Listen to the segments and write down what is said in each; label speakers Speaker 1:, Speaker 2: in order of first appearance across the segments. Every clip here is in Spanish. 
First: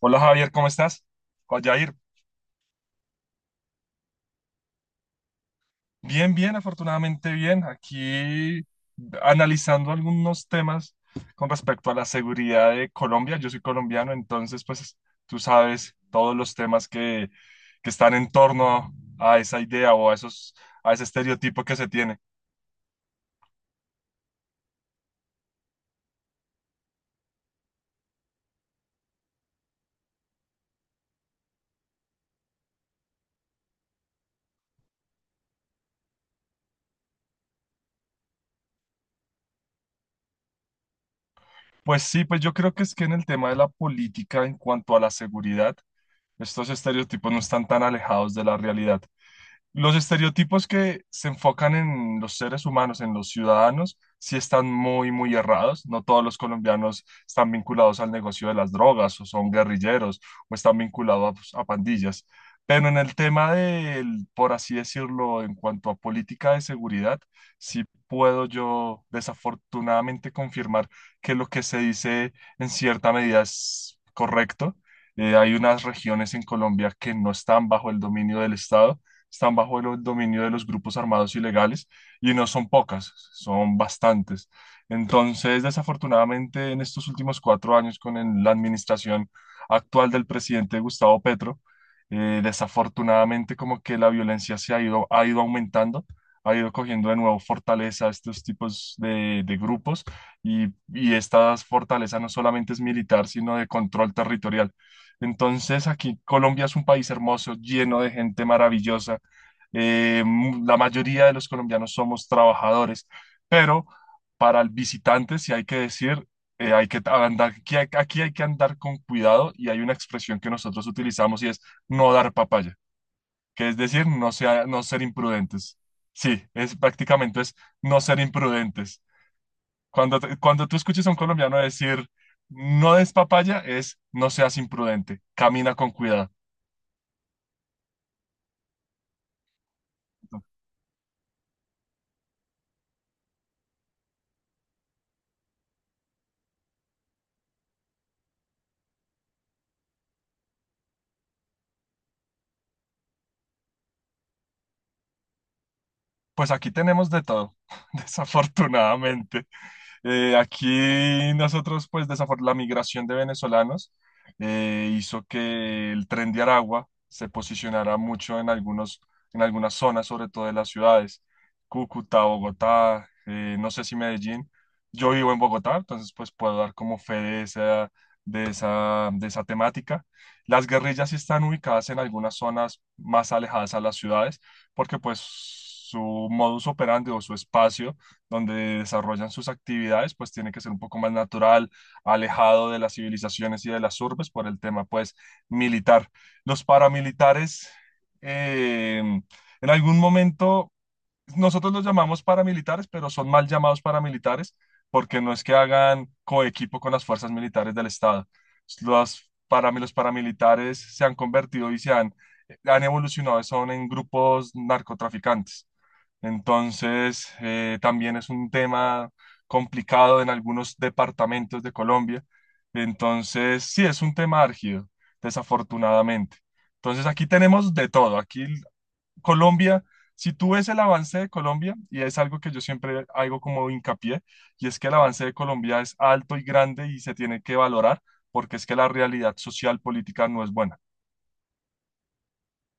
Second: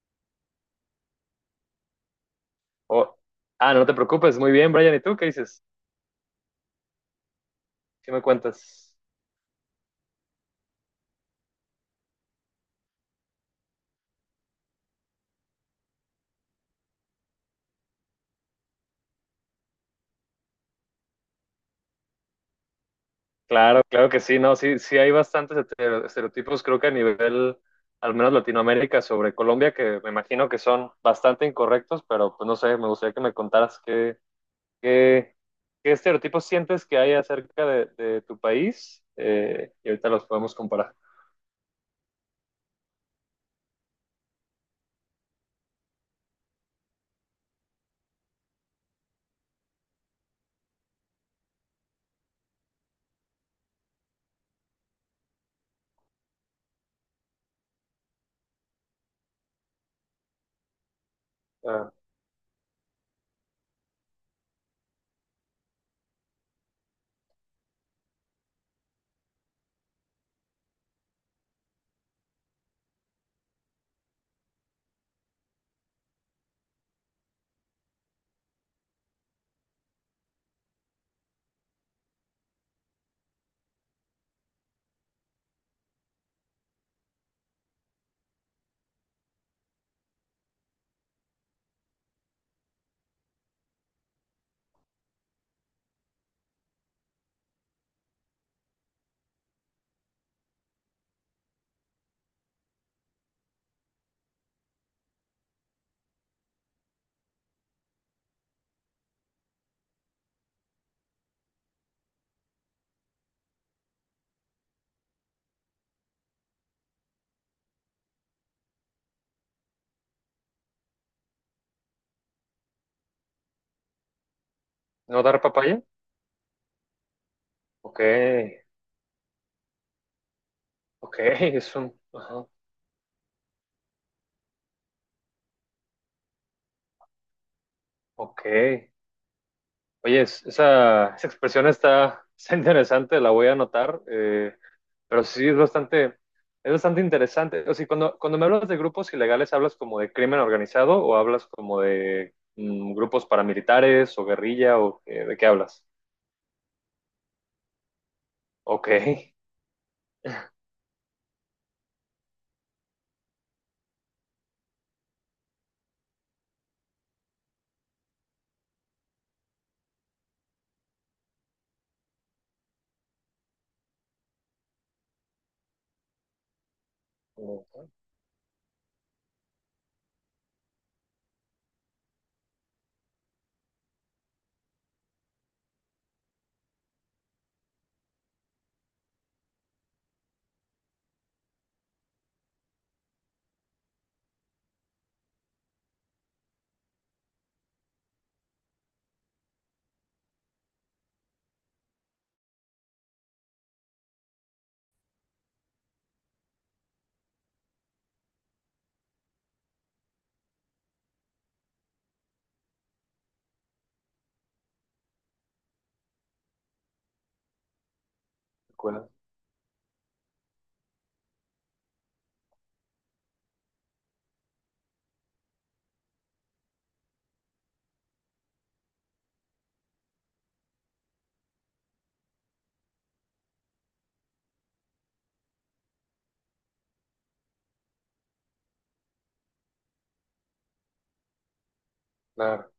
Speaker 1: Hola Javier, ¿cómo estás? Hola Jair.
Speaker 2: O- no te preocupes, muy bien, Brian. ¿Y tú qué dices?
Speaker 1: Bien, bien, afortunadamente bien.
Speaker 2: ¿Qué me
Speaker 1: Aquí
Speaker 2: cuentas?
Speaker 1: analizando algunos temas con respecto a la seguridad de Colombia. Yo soy colombiano, entonces pues tú sabes todos los temas que están en torno a esa idea o a a ese estereotipo que se tiene.
Speaker 2: Claro, claro que sí, no, sí, sí hay bastantes estereotipos, creo que a nivel, al menos Latinoamérica, sobre Colombia, que me imagino que son bastante incorrectos, pero pues no sé, me gustaría que me contaras qué, qué, qué estereotipos sientes que hay acerca de tu país, y ahorita los podemos comparar.
Speaker 1: Pues sí, pues yo creo que es que en el tema de la política en cuanto a la seguridad, estos estereotipos no están tan alejados de la realidad. Los estereotipos que se enfocan en los seres humanos, en los ciudadanos, sí están muy, muy errados. No todos los colombianos están vinculados al negocio de las drogas o son guerrilleros o están vinculados a
Speaker 2: Ah,
Speaker 1: pandillas. Pero en el tema del, por así decirlo, en cuanto a política de seguridad, sí puedo yo desafortunadamente confirmar que lo que se dice en cierta medida es correcto. Hay unas regiones en Colombia que no están bajo el dominio del Estado. Están bajo el dominio de los grupos armados ilegales y no son pocas, son bastantes. Entonces, desafortunadamente, en estos últimos 4 años con la administración actual del presidente Gustavo Petro, desafortunadamente como que la violencia ha ido aumentando, ha ido cogiendo de nuevo fortaleza a estos tipos de grupos y, y esta fortaleza no solamente es militar, sino de control territorial. Entonces aquí Colombia es un país hermoso, lleno de gente maravillosa, la mayoría de los colombianos somos trabajadores, pero para el visitante, si hay que decir, hay que andar, aquí hay que andar con cuidado y hay una expresión que nosotros utilizamos y es no dar papaya, que es decir, no ser
Speaker 2: ¿no dar
Speaker 1: imprudentes.
Speaker 2: papaya?
Speaker 1: Sí, es prácticamente es
Speaker 2: Ok,
Speaker 1: no ser imprudentes. Cuando tú escuches a
Speaker 2: ok,
Speaker 1: un colombiano
Speaker 2: es un,
Speaker 1: decir
Speaker 2: ajá,
Speaker 1: no des papaya, es no seas imprudente, camina con cuidado.
Speaker 2: ok. Oye, esa, esa expresión está, está interesante, la voy a anotar, pero sí es bastante interesante. O sea, cuando, cuando me hablas de grupos ilegales, ¿hablas como de crimen organizado o hablas como de mm, grupos paramilitares o guerrilla o de qué hablas?
Speaker 1: Pues aquí tenemos de todo,
Speaker 2: Ok.
Speaker 1: desafortunadamente. Aquí nosotros, pues la migración de venezolanos hizo que el tren de Aragua se posicionara mucho en en algunas zonas, sobre todo de las ciudades, Cúcuta, Bogotá, no sé si Medellín. Yo vivo en Bogotá, entonces pues puedo dar como fe de esa,
Speaker 2: Ok.
Speaker 1: de esa, de esa temática. Las guerrillas sí están ubicadas en algunas zonas más alejadas a las ciudades porque pues su modus operandi o su espacio donde desarrollan sus actividades pues tiene que ser un poco más natural, alejado de las civilizaciones y de las urbes por el tema pues militar. Los paramilitares eh, en algún momento nosotros los llamamos paramilitares, pero son mal llamados paramilitares porque no es que hagan coequipo con las fuerzas militares del Estado. Los paramilitares se han convertido y han evolucionado, son en grupos narcotraficantes. Entonces, también es un tema
Speaker 2: Claro.
Speaker 1: complicado en algunos departamentos de Colombia. Entonces, sí, es un tema árgido, desafortunadamente. Entonces, aquí tenemos de todo. Aquí Colombia, si tú ves el avance de Colombia, y es algo que yo siempre hago como hincapié, y es que el avance de Colombia es alto y grande y se tiene que valorar porque es que la realidad social política no es buena.
Speaker 2: Claro.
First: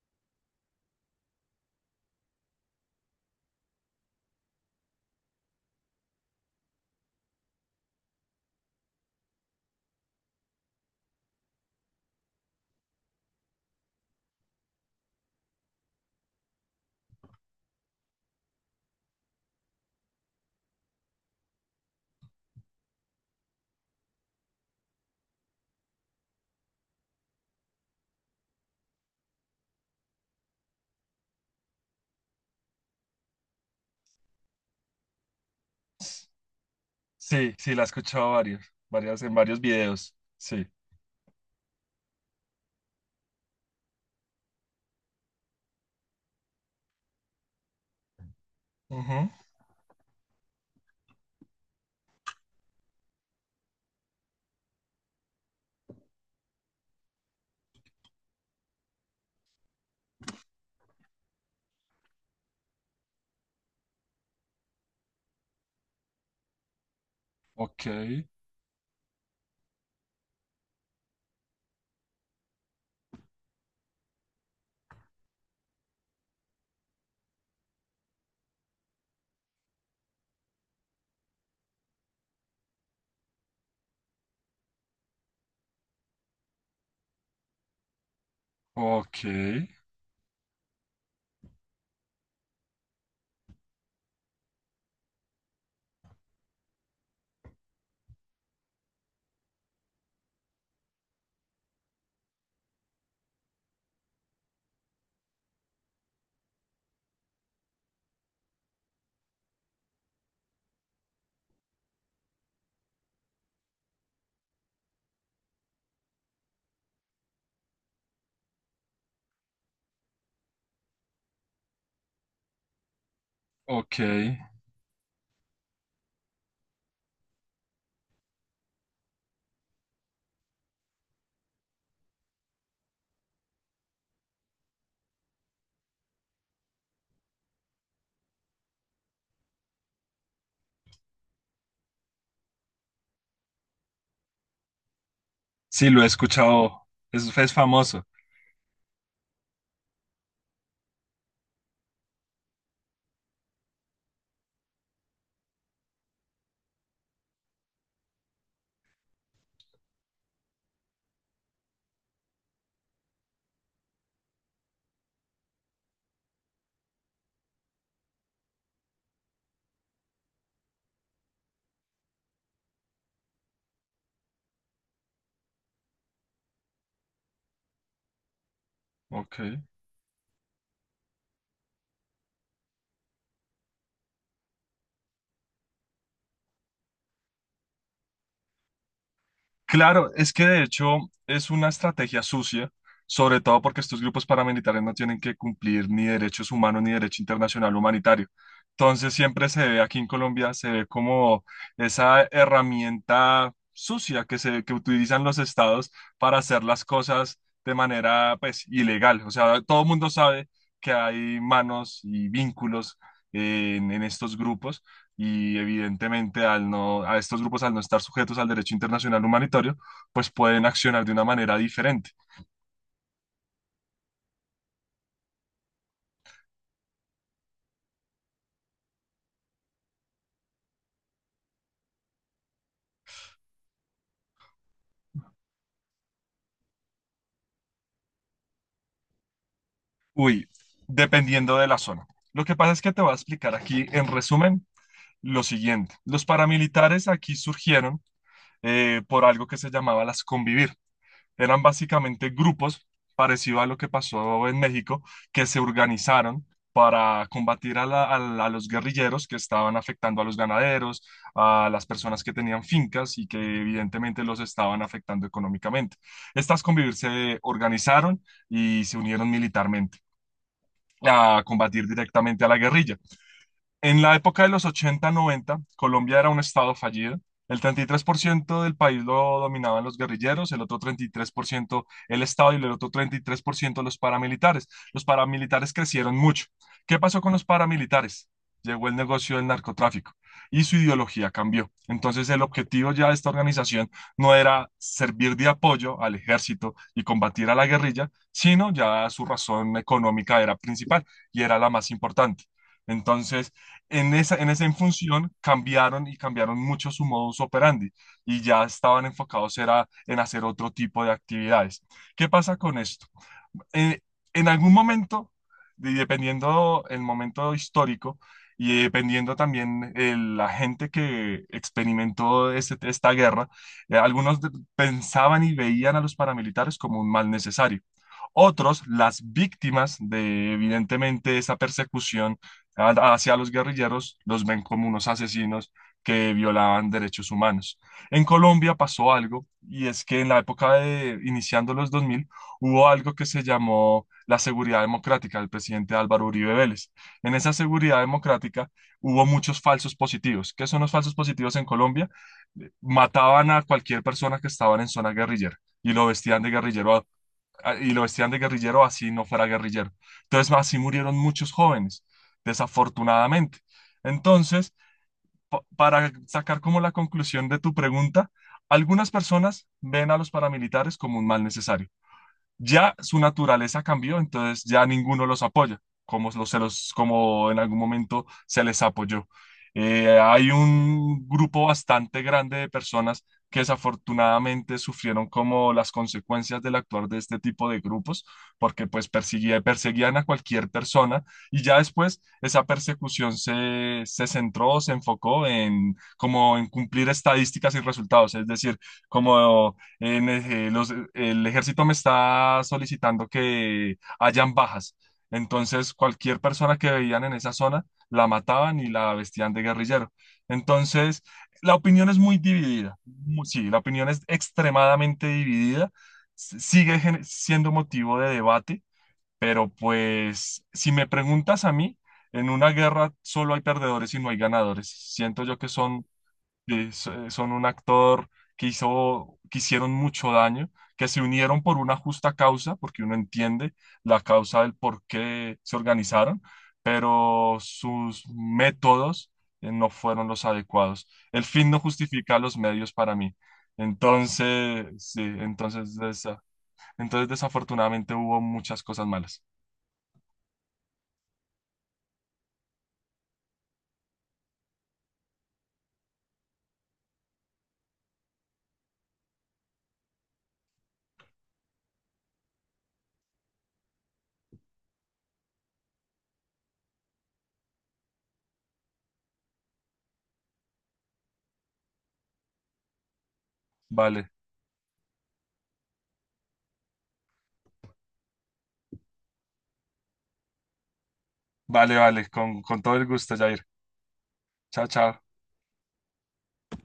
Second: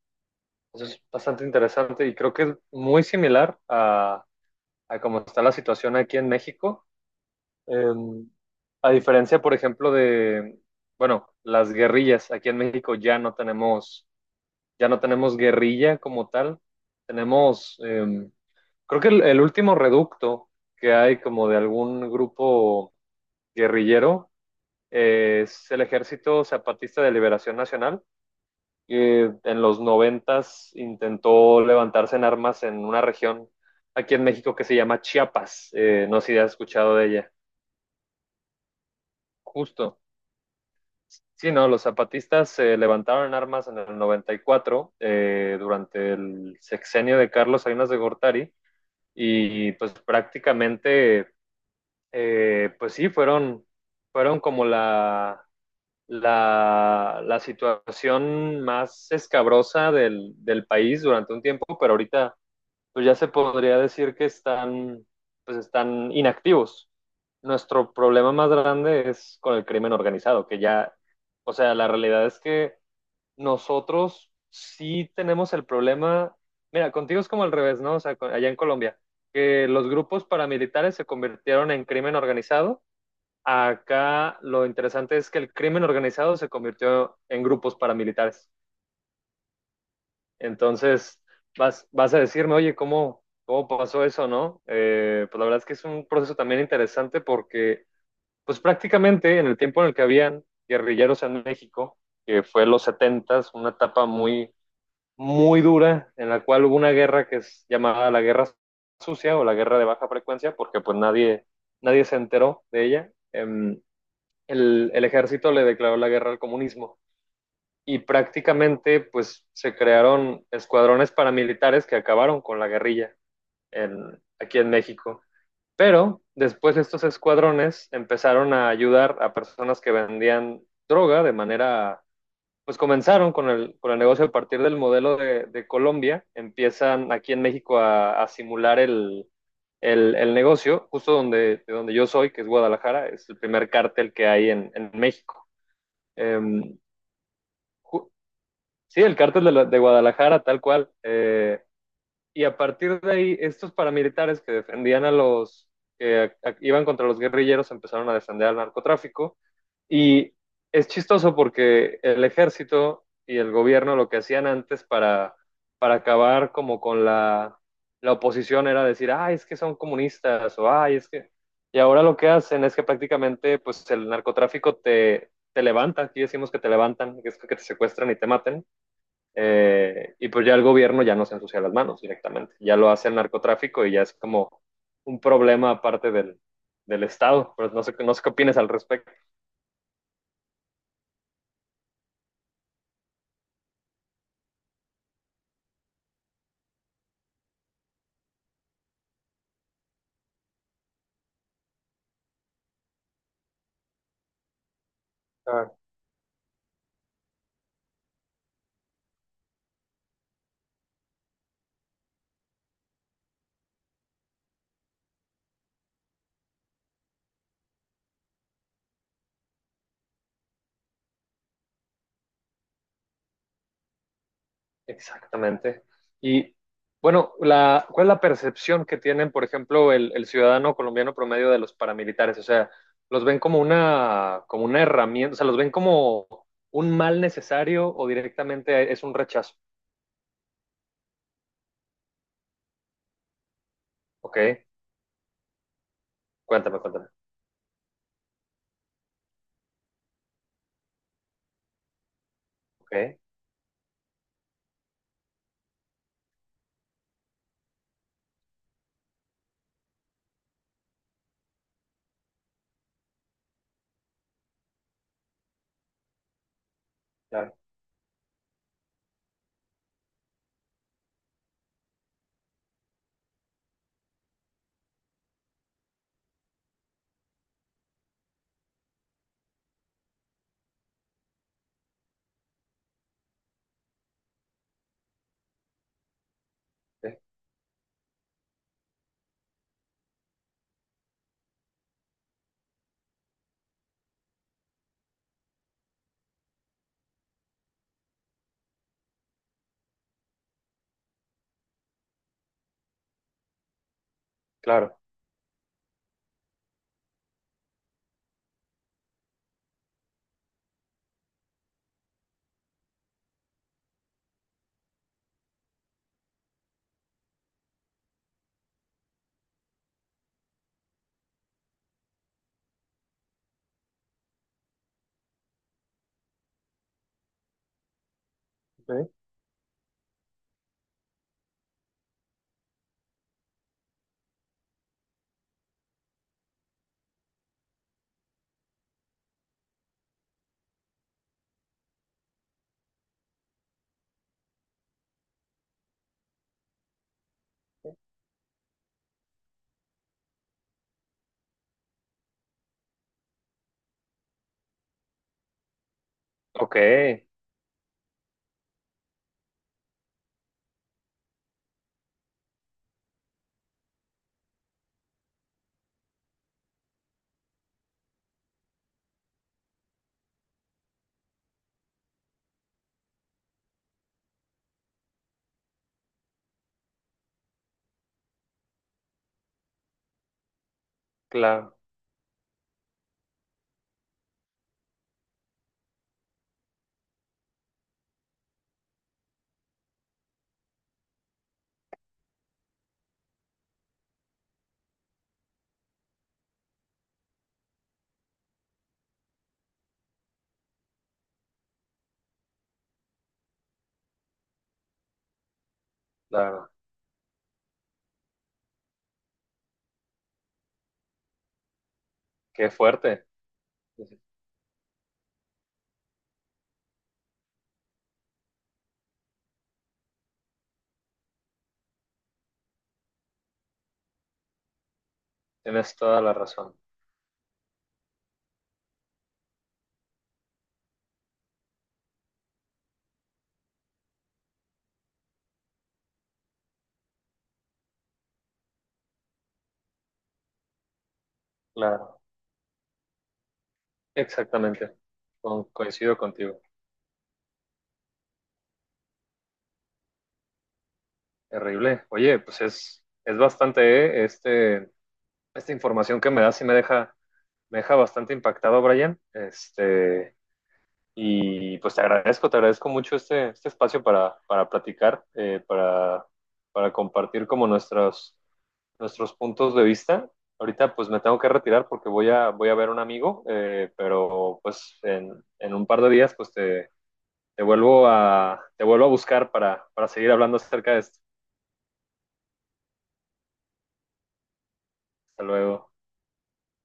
Speaker 2: Eso es bastante interesante y creo que es muy similar a cómo está la situación aquí en México. Em, a diferencia, por ejemplo, de, bueno, las guerrillas, aquí en México ya no tenemos guerrilla como tal. Tenemos, creo que el último reducto que hay como de algún grupo guerrillero es el Ejército Zapatista de Liberación Nacional, que en los noventas intentó levantarse en armas en una región aquí en México que se llama Chiapas. No sé si has escuchado de ella.
Speaker 1: Sí, sí, la he escuchado varias, en varios
Speaker 2: Justo.
Speaker 1: videos. Sí.
Speaker 2: Sí, no, los zapatistas se levantaron en armas en el 94, durante el sexenio de Carlos Salinas de Gortari,
Speaker 1: Ujú.
Speaker 2: y pues prácticamente, pues sí, fueron, fueron como la, la situación más escabrosa del, del país durante un tiempo, pero ahorita pues ya se podría decir que están, pues están inactivos.
Speaker 1: Ok,
Speaker 2: Nuestro problema más grande es con el crimen organizado, que ya, o sea, la realidad es que nosotros sí tenemos el problema, mira, contigo es como al revés, ¿no? O sea, allá en Colombia, que los grupos paramilitares se convirtieron en crimen organizado. Acá lo interesante es que el crimen organizado se convirtió en grupos paramilitares.
Speaker 1: ok,
Speaker 2: Entonces, vas, vas a decirme, oye, ¿cómo, cómo pasó eso, no? Pues la verdad es que es un proceso también interesante porque, pues prácticamente en el tiempo en el que habían guerrilleros en México, que fue los setentas, una etapa muy, muy dura, en la cual hubo una guerra que es llamada la guerra sucia o la guerra de baja frecuencia, porque pues nadie, nadie se enteró de ella. El ejército le declaró la guerra al comunismo y prácticamente pues se crearon escuadrones paramilitares que acabaron con la guerrilla
Speaker 1: ok.
Speaker 2: en, aquí en México. Pero después estos escuadrones empezaron a ayudar a personas que vendían droga de manera, pues comenzaron con el negocio a partir del modelo de Colombia, empiezan aquí en México a simular el negocio, justo donde, de donde yo soy, que es Guadalajara, es el primer cártel que hay en México.
Speaker 1: Sí, lo he
Speaker 2: Eh,
Speaker 1: escuchado. Es famoso.
Speaker 2: ju- Sí, el cártel de, de Guadalajara, tal cual. Y a partir de ahí, estos paramilitares que defendían a los que iban contra los guerrilleros empezaron a defender al narcotráfico. Y es chistoso porque el ejército y el gobierno lo que hacían antes para acabar como con la, la oposición era decir, ay, es que son comunistas o ay, es que... Y ahora lo que hacen es que prácticamente pues el narcotráfico te, te levanta, aquí decimos que te levantan, que es que te secuestran y te maten,
Speaker 1: Ok.
Speaker 2: y pues ya el gobierno ya no se ensucia las manos directamente, ya lo hace el narcotráfico y ya es como un problema aparte del, del Estado, pero no sé, no sé qué opinas al respecto.
Speaker 1: Claro, es que de hecho es una estrategia sucia, sobre todo porque estos grupos paramilitares no tienen que cumplir ni derechos humanos ni derecho internacional humanitario. Entonces siempre se ve aquí en Colombia, se ve como esa herramienta sucia que se que utilizan los
Speaker 2: Ah,
Speaker 1: estados para hacer las cosas de manera pues ilegal. O sea, todo el mundo sabe que hay manos y vínculos en estos grupos y evidentemente al no, a estos grupos al no estar sujetos al derecho internacional humanitario, pues pueden accionar de una manera diferente.
Speaker 2: exactamente. Y bueno, la, ¿cuál es la percepción que tienen, por ejemplo, el ciudadano colombiano promedio de los paramilitares? O sea, ¿los ven como una herramienta? O sea, ¿los ven como un mal necesario o directamente es un rechazo?
Speaker 1: Uy, dependiendo de la zona. Lo que pasa es que te voy a explicar aquí en
Speaker 2: Ok,
Speaker 1: resumen lo siguiente. Los
Speaker 2: cuéntame,
Speaker 1: paramilitares
Speaker 2: cuéntame.
Speaker 1: aquí surgieron por algo que se llamaba las convivir. Eran básicamente grupos,
Speaker 2: Ok,
Speaker 1: parecido a lo que pasó en México, que se organizaron para combatir a los guerrilleros que estaban afectando a los ganaderos, a las personas que tenían fincas y que evidentemente los estaban afectando económicamente. Estas convivir se
Speaker 2: claro,
Speaker 1: organizaron y se unieron militarmente a combatir directamente a la guerrilla. En la época de los ochenta noventa Colombia era un estado fallido. El 33% del país lo dominaban los guerrilleros, el otro 33% el Estado y el otro 33% los paramilitares. Los paramilitares crecieron mucho. ¿Qué pasó
Speaker 2: ok,
Speaker 1: con los paramilitares? Llegó el negocio del narcotráfico y su ideología cambió. Entonces el objetivo ya de esta organización no era servir de apoyo al ejército y combatir a la guerrilla, sino ya su razón económica era principal y era la más importante. Entonces, en esa
Speaker 2: claro.
Speaker 1: función cambiaron y cambiaron mucho su modus operandi y ya estaban enfocados era en hacer otro tipo de actividades. ¿Qué pasa con esto? eh, en algún momento, y dependiendo el momento histórico y dependiendo también la gente que experimentó esta guerra, algunos pensaban y veían a los paramilitares como un mal necesario. Otros,
Speaker 2: Ok.
Speaker 1: las víctimas de evidentemente esa persecución hacia los guerrilleros, los ven como unos asesinos que violaban derechos humanos. En Colombia pasó algo, y es que en la época de iniciando los 2000 hubo algo que se llamó la seguridad democrática del presidente Álvaro Uribe Vélez. En esa seguridad democrática hubo muchos falsos positivos. ¿Qué son los falsos positivos en Colombia? Mataban a cualquier persona que estaban en zona guerrillera y lo vestían de
Speaker 2: Ok,
Speaker 1: guerrillero y lo vestían de guerrillero así no fuera guerrillero. Entonces, así murieron muchos jóvenes, desafortunadamente. Entonces, para sacar como la conclusión de tu pregunta, algunas personas ven a los paramilitares como un mal necesario ya su naturaleza cambió, entonces ya ninguno los apoya, como, los, se los- como en algún momento se les apoyó. Hay un grupo
Speaker 2: claro,
Speaker 1: bastante grande de personas que desafortunadamente sufrieron como las consecuencias del actuar de este tipo de grupos, porque pues perseguían a cualquier persona y ya después esa persecución se centró, se enfocó en como en cumplir estadísticas y resultados, es decir, como el ejército me está solicitando que hayan bajas. Entonces, cualquier
Speaker 2: claro.
Speaker 1: persona que veían en esa zona la mataban y la vestían de guerrillero. Entonces, la opinión es muy
Speaker 2: Qué
Speaker 1: dividida.
Speaker 2: fuerte.
Speaker 1: Sí, la opinión es extremadamente dividida. Sigue siendo motivo de debate, pero pues, si me preguntas a mí, en una guerra solo hay perdedores y no hay ganadores. Siento yo que
Speaker 2: Tienes
Speaker 1: son
Speaker 2: toda la razón.
Speaker 1: eh, so- son un actor que que hicieron mucho daño, que se unieron por una justa causa, porque uno entiende la causa del por qué se organizaron, pero sus métodos no fueron los adecuados. El fin no
Speaker 2: Claro,
Speaker 1: justifica los medios para mí. Entonces,
Speaker 2: exactamente.
Speaker 1: sí, entonces,
Speaker 2: Coincido
Speaker 1: desa-
Speaker 2: contigo.
Speaker 1: entonces desafortunadamente hubo muchas cosas malas.
Speaker 2: Terrible. Oye, pues es bastante, ¿eh? Este, esta información que me das y me deja bastante impactado, Brian. Este, y pues te agradezco mucho este, este espacio para platicar, para compartir como nuestros nuestros puntos de vista. Ahorita pues me tengo que retirar porque voy a, voy a ver a un amigo,
Speaker 1: Vale,
Speaker 2: pero pues en, un par de días pues te, te vuelvo a buscar para seguir hablando acerca de esto.
Speaker 1: vale, vale, con todo el gusto, Jair. Chao, chao.
Speaker 2: Hasta luego.